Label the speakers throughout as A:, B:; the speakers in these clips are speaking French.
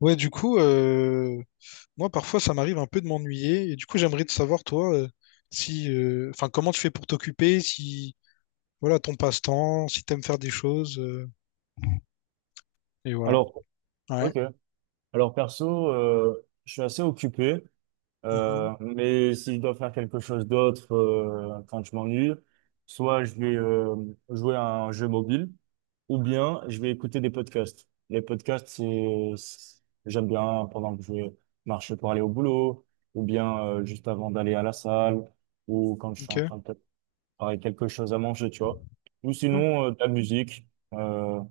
A: Ouais, du coup, moi parfois ça m'arrive un peu de m'ennuyer et du coup j'aimerais te savoir toi, si, enfin comment tu fais pour t'occuper, si voilà ton passe-temps, si t'aimes faire des choses et voilà.
B: Alors,
A: Ouais.
B: ok. Alors perso, je suis assez occupé,
A: Mhm.
B: mais si je dois faire quelque chose d'autre quand je m'ennuie, soit je vais jouer à un jeu mobile, ou bien je vais écouter des podcasts. Les podcasts, j'aime bien pendant que je marche pour aller au boulot, ou bien juste avant d'aller à la salle, ou quand je suis
A: Ok.
B: en train de préparer quelque chose à manger, tu vois. Ou
A: Ouais.
B: sinon, de la musique, euh,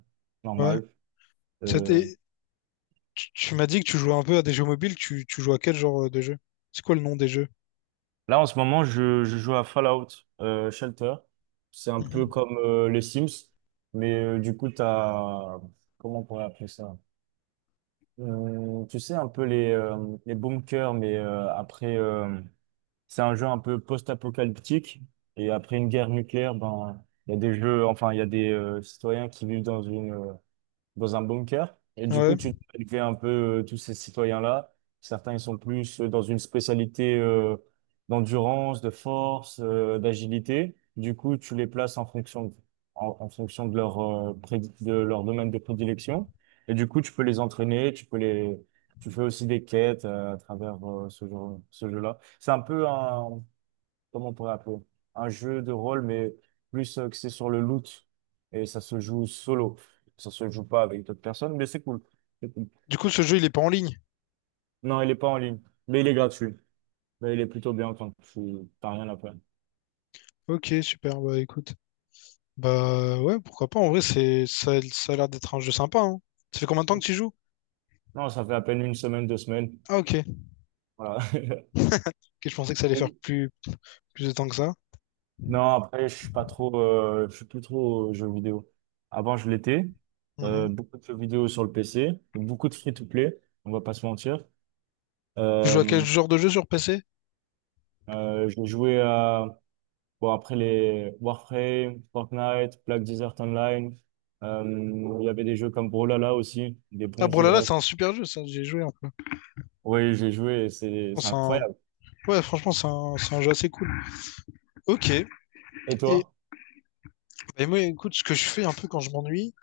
A: Ouais.
B: normale.
A: Ça
B: euh,
A: t'est- tu m'as dit que tu jouais un peu à des jeux mobiles. Tu joues à quel genre de jeu? C'est quoi le nom des jeux?
B: Là, en ce moment, je joue à Fallout Shelter. C'est un peu
A: Mhm.
B: comme les Sims, mais du coup, t'as Comment on pourrait appeler ça? Tu sais, un peu les bunkers, mais après, c'est un jeu un peu post-apocalyptique. Et après une guerre nucléaire, ben, il y a des jeux, enfin, il y a des citoyens qui vivent dans un bunker. Et du coup,
A: Ouais.
B: tu dois élever un peu tous ces citoyens-là. Certains, ils sont plus dans une spécialité d'endurance, de force, d'agilité. Du coup, tu les places en fonction de, en, en fonction de leur, prédi- de leur domaine de prédilection. Et du coup, tu peux les entraîner, tu fais aussi des quêtes à travers ce jeu-là. C'est un peu un, comment on pourrait appeler? Un jeu de rôle, mais plus axé sur le loot. Et ça se joue solo. Ça se joue pas avec d'autres personnes, mais c'est cool. C'est cool.
A: Du coup, ce jeu il est pas en ligne.
B: Non, il est pas en ligne, mais il est gratuit. Mais il est plutôt bien quand tu t'as rien à perdre.
A: Ok, super. Bah écoute, bah ouais, pourquoi pas. En vrai, c'est ça, ça a l'air d'être un jeu sympa, hein. Ça fait combien de temps que tu y joues?
B: Non, ça fait à peine une semaine, 2 semaines.
A: Ah ok.
B: Voilà.
A: Ok, je pensais que ça allait faire plus. Plus de temps que ça.
B: Non, après, je suis pas trop, je suis plus trop jeux vidéo. Avant, je l'étais.
A: Mhm.
B: Beaucoup de jeux vidéo sur le PC, beaucoup de free-to-play, on va pas se mentir.
A: Tu joues à quel
B: Euh,
A: genre de jeu sur PC?
B: j'ai joué à Bon, après les Warframe, Fortnite, Black Desert Online, euh, il y avait des jeux comme Brawlhalla aussi, des
A: Ah,
B: bons jeux de
A: Brawlhalla,
B: rêve.
A: c'est un super jeu, ça, j'ai joué un peu.
B: Oui, j'ai joué et c'est
A: C'est un-
B: incroyable.
A: Ouais, franchement, c'est un c'est un jeu assez cool. Ok.
B: Et
A: Et,
B: toi?
A: et moi, écoute, ce que je fais un peu quand je m'ennuie,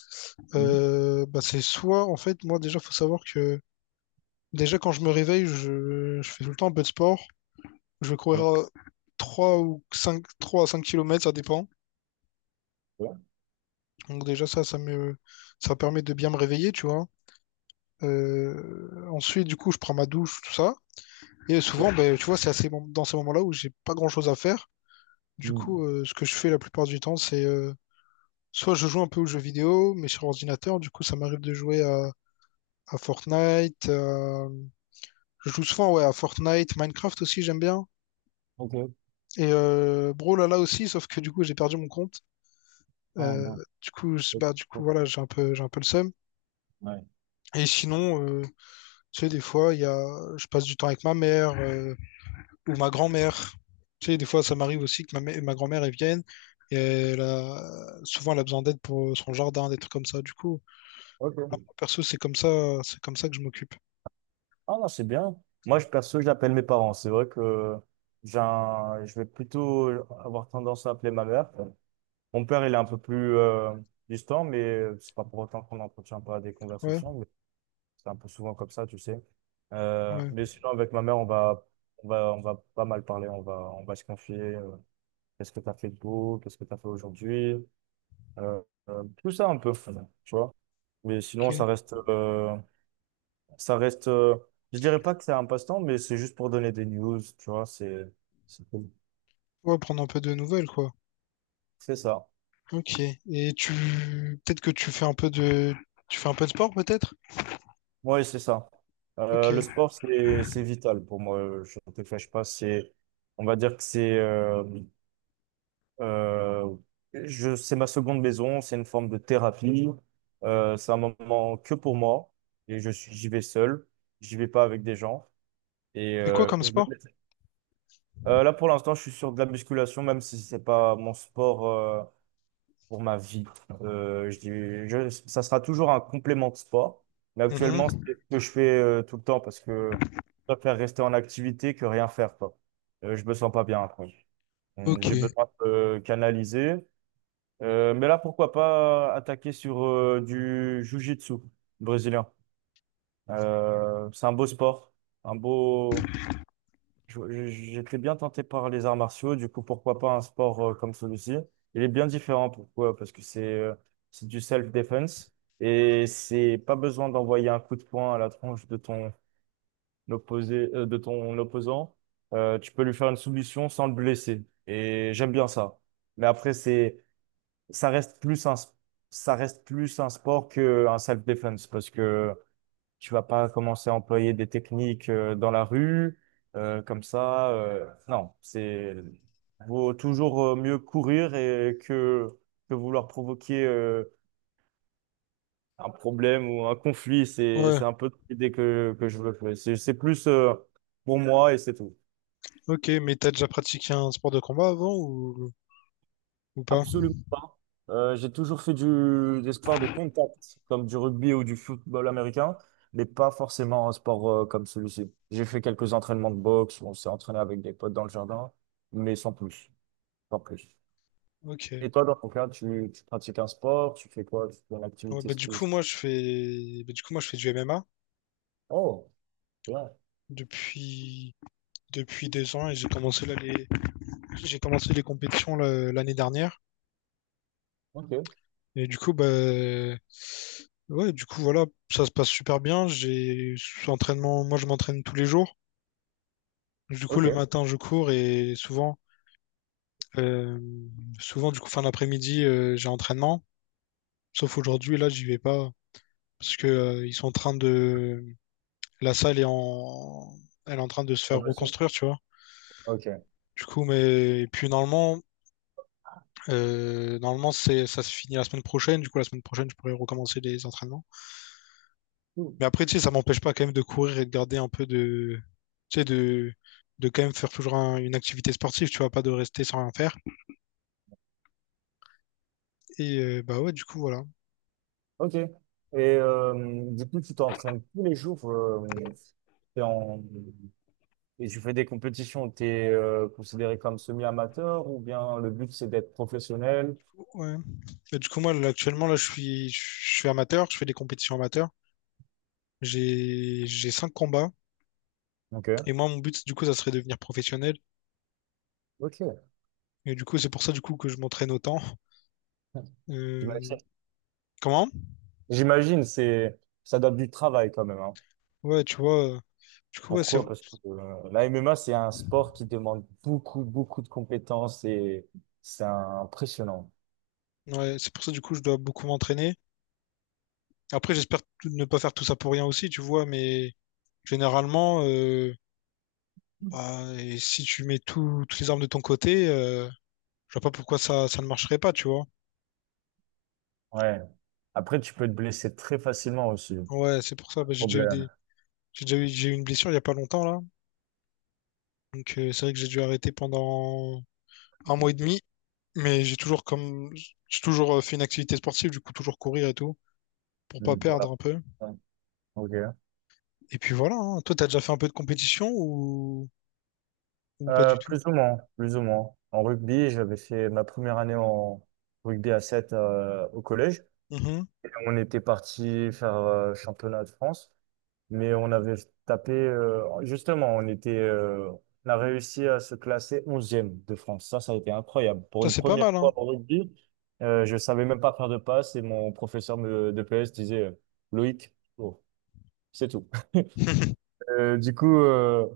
B: Mhm.
A: bah, c'est soit, en fait, moi, déjà, faut savoir que, déjà, quand je me réveille, je fais tout le temps un peu de sport. Je vais courir,
B: Bien,
A: 3 ou cinq, 3 à 5 kilomètres, ça dépend.
B: ouais,
A: Donc, déjà, ça permet de bien me réveiller, tu vois. Ensuite, du coup, je prends ma douche, tout ça. Et souvent,
B: ok.
A: ben, tu vois, c'est à dans ces moments-là où j'ai pas grand-chose à faire. Du coup,
B: Hmm,
A: ce que je fais la plupart du temps, c'est, soit je joue un peu aux jeux vidéo, mais sur ordinateur. Du coup, ça m'arrive de à Fortnite. Je joue souvent, ouais, à Fortnite, Minecraft aussi, j'aime bien.
B: Ok.
A: Et Brawl là aussi, sauf que du coup, j'ai perdu mon compte.
B: Ah,
A: Euh,
B: non. Ok,
A: Bah, du coup,
B: ok,
A: voilà, j'ai un peu le seum.
B: ouais.
A: Et sinon, tu sais, des fois, je passe du temps avec ma mère, ou ma grand-mère. Tu sais, des fois, ça m'arrive aussi que ma grand-mère, elle vienne et souvent, elle a besoin d'aide pour son jardin, des trucs comme ça. Du coup,
B: Ok.
A: perso, c'est comme ça que je m'occupe.
B: Ah non, c'est bien. Moi, je perso, j'appelle mes parents. C'est vrai que je vais plutôt avoir tendance à appeler ma mère. Mon père, il est un peu plus distant, mais c'est pas pour autant qu'on n'entretient pas des
A: Ouais,
B: conversations. C'est un peu souvent comme ça, tu sais.
A: ouais,
B: Mais sinon, avec ma mère, on va pas mal parler. On va se confier. Qu'est-ce que tu as fait de beau? Qu'est-ce que tu as fait aujourd'hui? Euh, Tout ça un peu, tu vois. Mais sinon,
A: ok.
B: ça reste, euh, je dirais pas que c'est un passe-temps, mais c'est juste pour donner des news, tu vois, c'est cool.
A: Ouais, prendre un peu de nouvelles, quoi.
B: C'est ça.
A: Ok. Et tu, peut-être que tu fais un peu de, tu fais un peu de sport, peut-être?
B: Oui, c'est ça. Le
A: Ok.
B: sport, c'est vital pour moi. Je ne te cache pas, c'est, on va dire que c'est, Euh, c'est ma seconde maison, c'est une forme de thérapie. C'est un moment que pour moi et j'y vais seul, j'y vais pas avec des gens. Et
A: Et quoi comme sport?
B: là pour l'instant, je suis sur de la musculation, même si c'est pas mon sport pour ma vie. Euh, je, dis- Ça sera toujours un complément de sport, mais actuellement, c'est
A: Mhm.
B: ce que je fais tout le temps parce que je préfère rester en activité que rien faire, quoi. Je me sens pas bien après.
A: Ok.
B: J'ai besoin de canaliser. Mais là, pourquoi pas attaquer sur du jiu-jitsu brésilien. C'est un beau sport, un beau. J'étais bien tenté par les arts martiaux, du coup, pourquoi pas un sport comme celui-ci? Il est bien différent, pourquoi? Parce que c'est du self-defense et c'est pas besoin d'envoyer un coup de poing à la tronche de ton opposant. Tu peux lui faire une soumission sans le blesser et j'aime bien ça. Mais après, c'est ça reste plus un, s- ça reste plus un sport qu'un self-defense parce que tu vas pas commencer à employer des techniques dans la rue comme ça. Non, c'est vaut toujours mieux courir et que vouloir provoquer un problème ou un conflit. C'est,
A: Ouais.
B: c'est un peu l'idée que je veux faire. C'est plus pour moi et c'est tout.
A: Ok, mais t'as déjà pratiqué un sport de combat avant ou pas?
B: Absolument pas. J'ai toujours fait des sports de contact, comme du rugby ou du football américain, mais pas forcément un sport comme celui-ci. J'ai fait quelques entraînements de boxe, on s'est entraîné avec des potes dans le jardin, mais sans plus, sans plus.
A: Ok.
B: Et toi, dans ton cas, tu pratiques un sport, tu fais quoi? Tu fais une
A: Ouais,
B: activité
A: bah,
B: physique?
A: du coup moi je fais du MMA
B: Oh, bien.
A: depuis depuis 2 ans, et j'ai commencé là les j'ai commencé les compétitions l'année dernière,
B: Ok,
A: et du coup bah ouais, du coup voilà, ça se passe super bien. J'ai entraînement Moi je m'entraîne tous les jours, du coup le
B: ok.
A: matin je cours, et souvent, euh, fin d'après-midi, j'ai entraînement, sauf aujourd'hui là j'y vais pas parce que, ils sont en train de la salle est en elle est en train de se
B: Ah
A: faire
B: bah, sûr.
A: reconstruire, tu vois,
B: Ok.
A: du coup. Mais et puis normalement normalement, ça se finit la semaine prochaine. Du coup, la semaine prochaine, je pourrais recommencer les entraînements.
B: Cool.
A: Mais après, tu sais, ça m'empêche pas quand même de courir et de garder un peu de, tu sais, de quand même faire toujours une activité sportive. Tu vois, pas de rester sans rien faire. Et bah ouais, du coup, voilà.
B: Ok. Et du coup, tu t'entraînes tous les jours. T'es en, Et tu fais des compétitions, tu es considéré comme semi-amateur ou bien le but c'est d'être professionnel?
A: Ouais. Et du coup, moi, là, actuellement, là, je suis amateur. Je fais des compétitions amateurs. J'ai 5 combats. Et
B: Ok,
A: moi, mon but, du coup, ça serait de devenir professionnel.
B: ok.
A: Et du coup, c'est pour ça, du coup, que je m'entraîne autant. Euh,
B: J'imagine,
A: comment?
B: J'imagine, ça donne du travail quand même, hein.
A: Ouais, tu vois. Du coup, ouais, c'est
B: Pourquoi? Parce que la MMA, c'est un sport qui demande beaucoup, beaucoup de compétences et c'est impressionnant.
A: Ouais, c'est pour ça, du coup, je dois beaucoup m'entraîner. Après, j'espère ne pas faire tout ça pour rien aussi, tu vois, mais généralement, bah, et si tu mets toutes les armes de ton côté, je vois pas pourquoi ça ne marcherait pas, tu vois.
B: Ouais. Après, tu peux te blesser très facilement aussi.
A: Ouais, c'est pour ça, bah,
B: Problème.
A: j'ai eu une blessure il y a pas longtemps, là. Donc, c'est vrai que j'ai dû arrêter pendant 1 mois et demi, mais j'ai toujours, fait une activité sportive, du coup, toujours courir et tout, pour pas
B: Mm, Pour
A: perdre
B: la...
A: un peu.
B: Ouais. Ok.
A: Et puis voilà, hein. Toi, t'as déjà fait un peu de compétition ou pas du tout?
B: Plus ou moins, plus ou moins. En rugby, j'avais fait ma première année en rugby à 7 au collège.
A: Mhm.
B: Et on était parti faire championnat de France, mais on avait tapé, justement, on était, on a réussi à se classer 11e de France. Ça a été incroyable. Pour
A: Ça,
B: une
A: c'est pas
B: première
A: mal, hein.
B: fois en rugby, je savais même pas faire de passe et mon professeur de PS disait Loïc, oh, c'est tout. Euh, du coup, euh,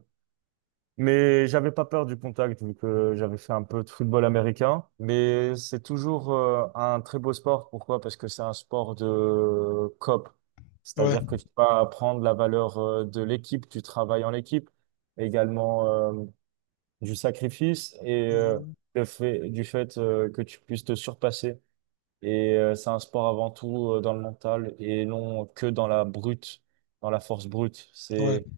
B: Mais j'avais pas peur du contact vu que j'avais fait un peu de football américain. Mais c'est toujours un très beau sport. Pourquoi? Parce que c'est un sport de COP.
A: Ouais.
B: C'est-à-dire que tu vas apprendre la valeur de l'équipe, du travail en équipe, également du sacrifice et
A: Mmh.
B: du fait que tu puisses te surpasser. Et c'est un sport avant tout dans le mental et non que dans la force brute.
A: Ouais.
B: C'est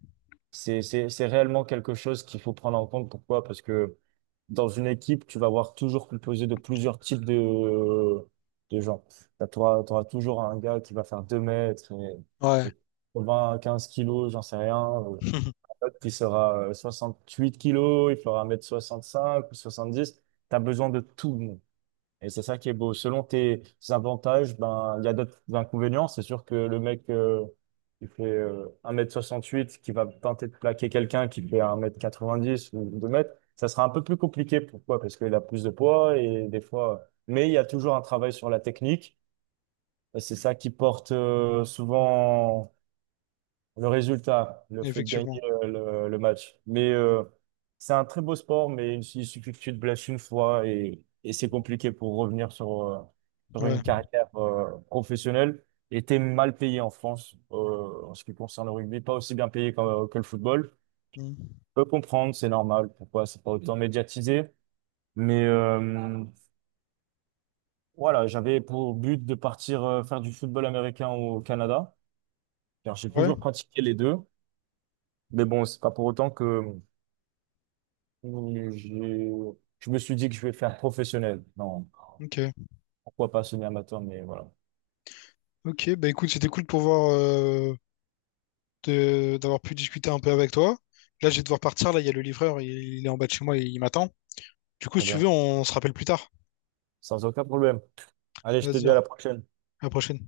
B: c'est, c'est, c'est réellement quelque chose qu'il faut prendre en compte. Pourquoi? Parce que dans une équipe, tu vas avoir toujours composé de plusieurs types de gens. Bah, tu auras toujours un gars qui va faire 2 m
A: Ouais.
B: et 20, 15 kilos, j'en sais rien. Un autre qui sera 68 kilos, il fera 1,65 m ou 70. Tu as besoin de tout. Et c'est ça qui est beau. Selon tes avantages, ben, il y a d'autres inconvénients. C'est sûr que le mec qui fait 1,68 m qui va tenter de plaquer quelqu'un qui fait 1,90 m ou 2 m, ça sera un peu plus compliqué. Pourquoi? Parce qu'il a plus de poids et des fois. Mais il y a toujours un travail sur la technique. Et c'est ça qui porte souvent le résultat, le fait de
A: Effectivement.
B: gagner le match. Mais c'est un très beau sport, mais il suffit que tu te blesses une fois et c'est compliqué pour revenir sur
A: Ouais.
B: une carrière professionnelle. Et t'es mal payé en France en ce qui concerne le rugby, pas aussi bien payé que le football.
A: Mmh.
B: Je peux comprendre, c'est normal, pourquoi c'est pas autant médiatisé. Mais voilà, j'avais pour but de partir faire du football américain au Canada, car j'ai
A: Ouais,
B: toujours pratiqué les deux. Mais bon, c'est pas pour autant que Mmh, Je, je me suis dit que je vais faire professionnel. Non,
A: OK.
B: pourquoi pas semi-amateur, mais voilà.
A: OK, bah, écoute, c'était cool de pouvoir, de d'avoir pu discuter un peu avec toi. Là, je vais devoir partir, là, il y a le livreur, il est en bas de chez moi, et il m'attend. Du coup,
B: Très
A: si tu
B: bien.
A: veux, on se rappelle plus tard.
B: Sans aucun problème. Allez, je te
A: Vas-y,
B: dis à
A: hein,
B: la prochaine.
A: à la prochaine.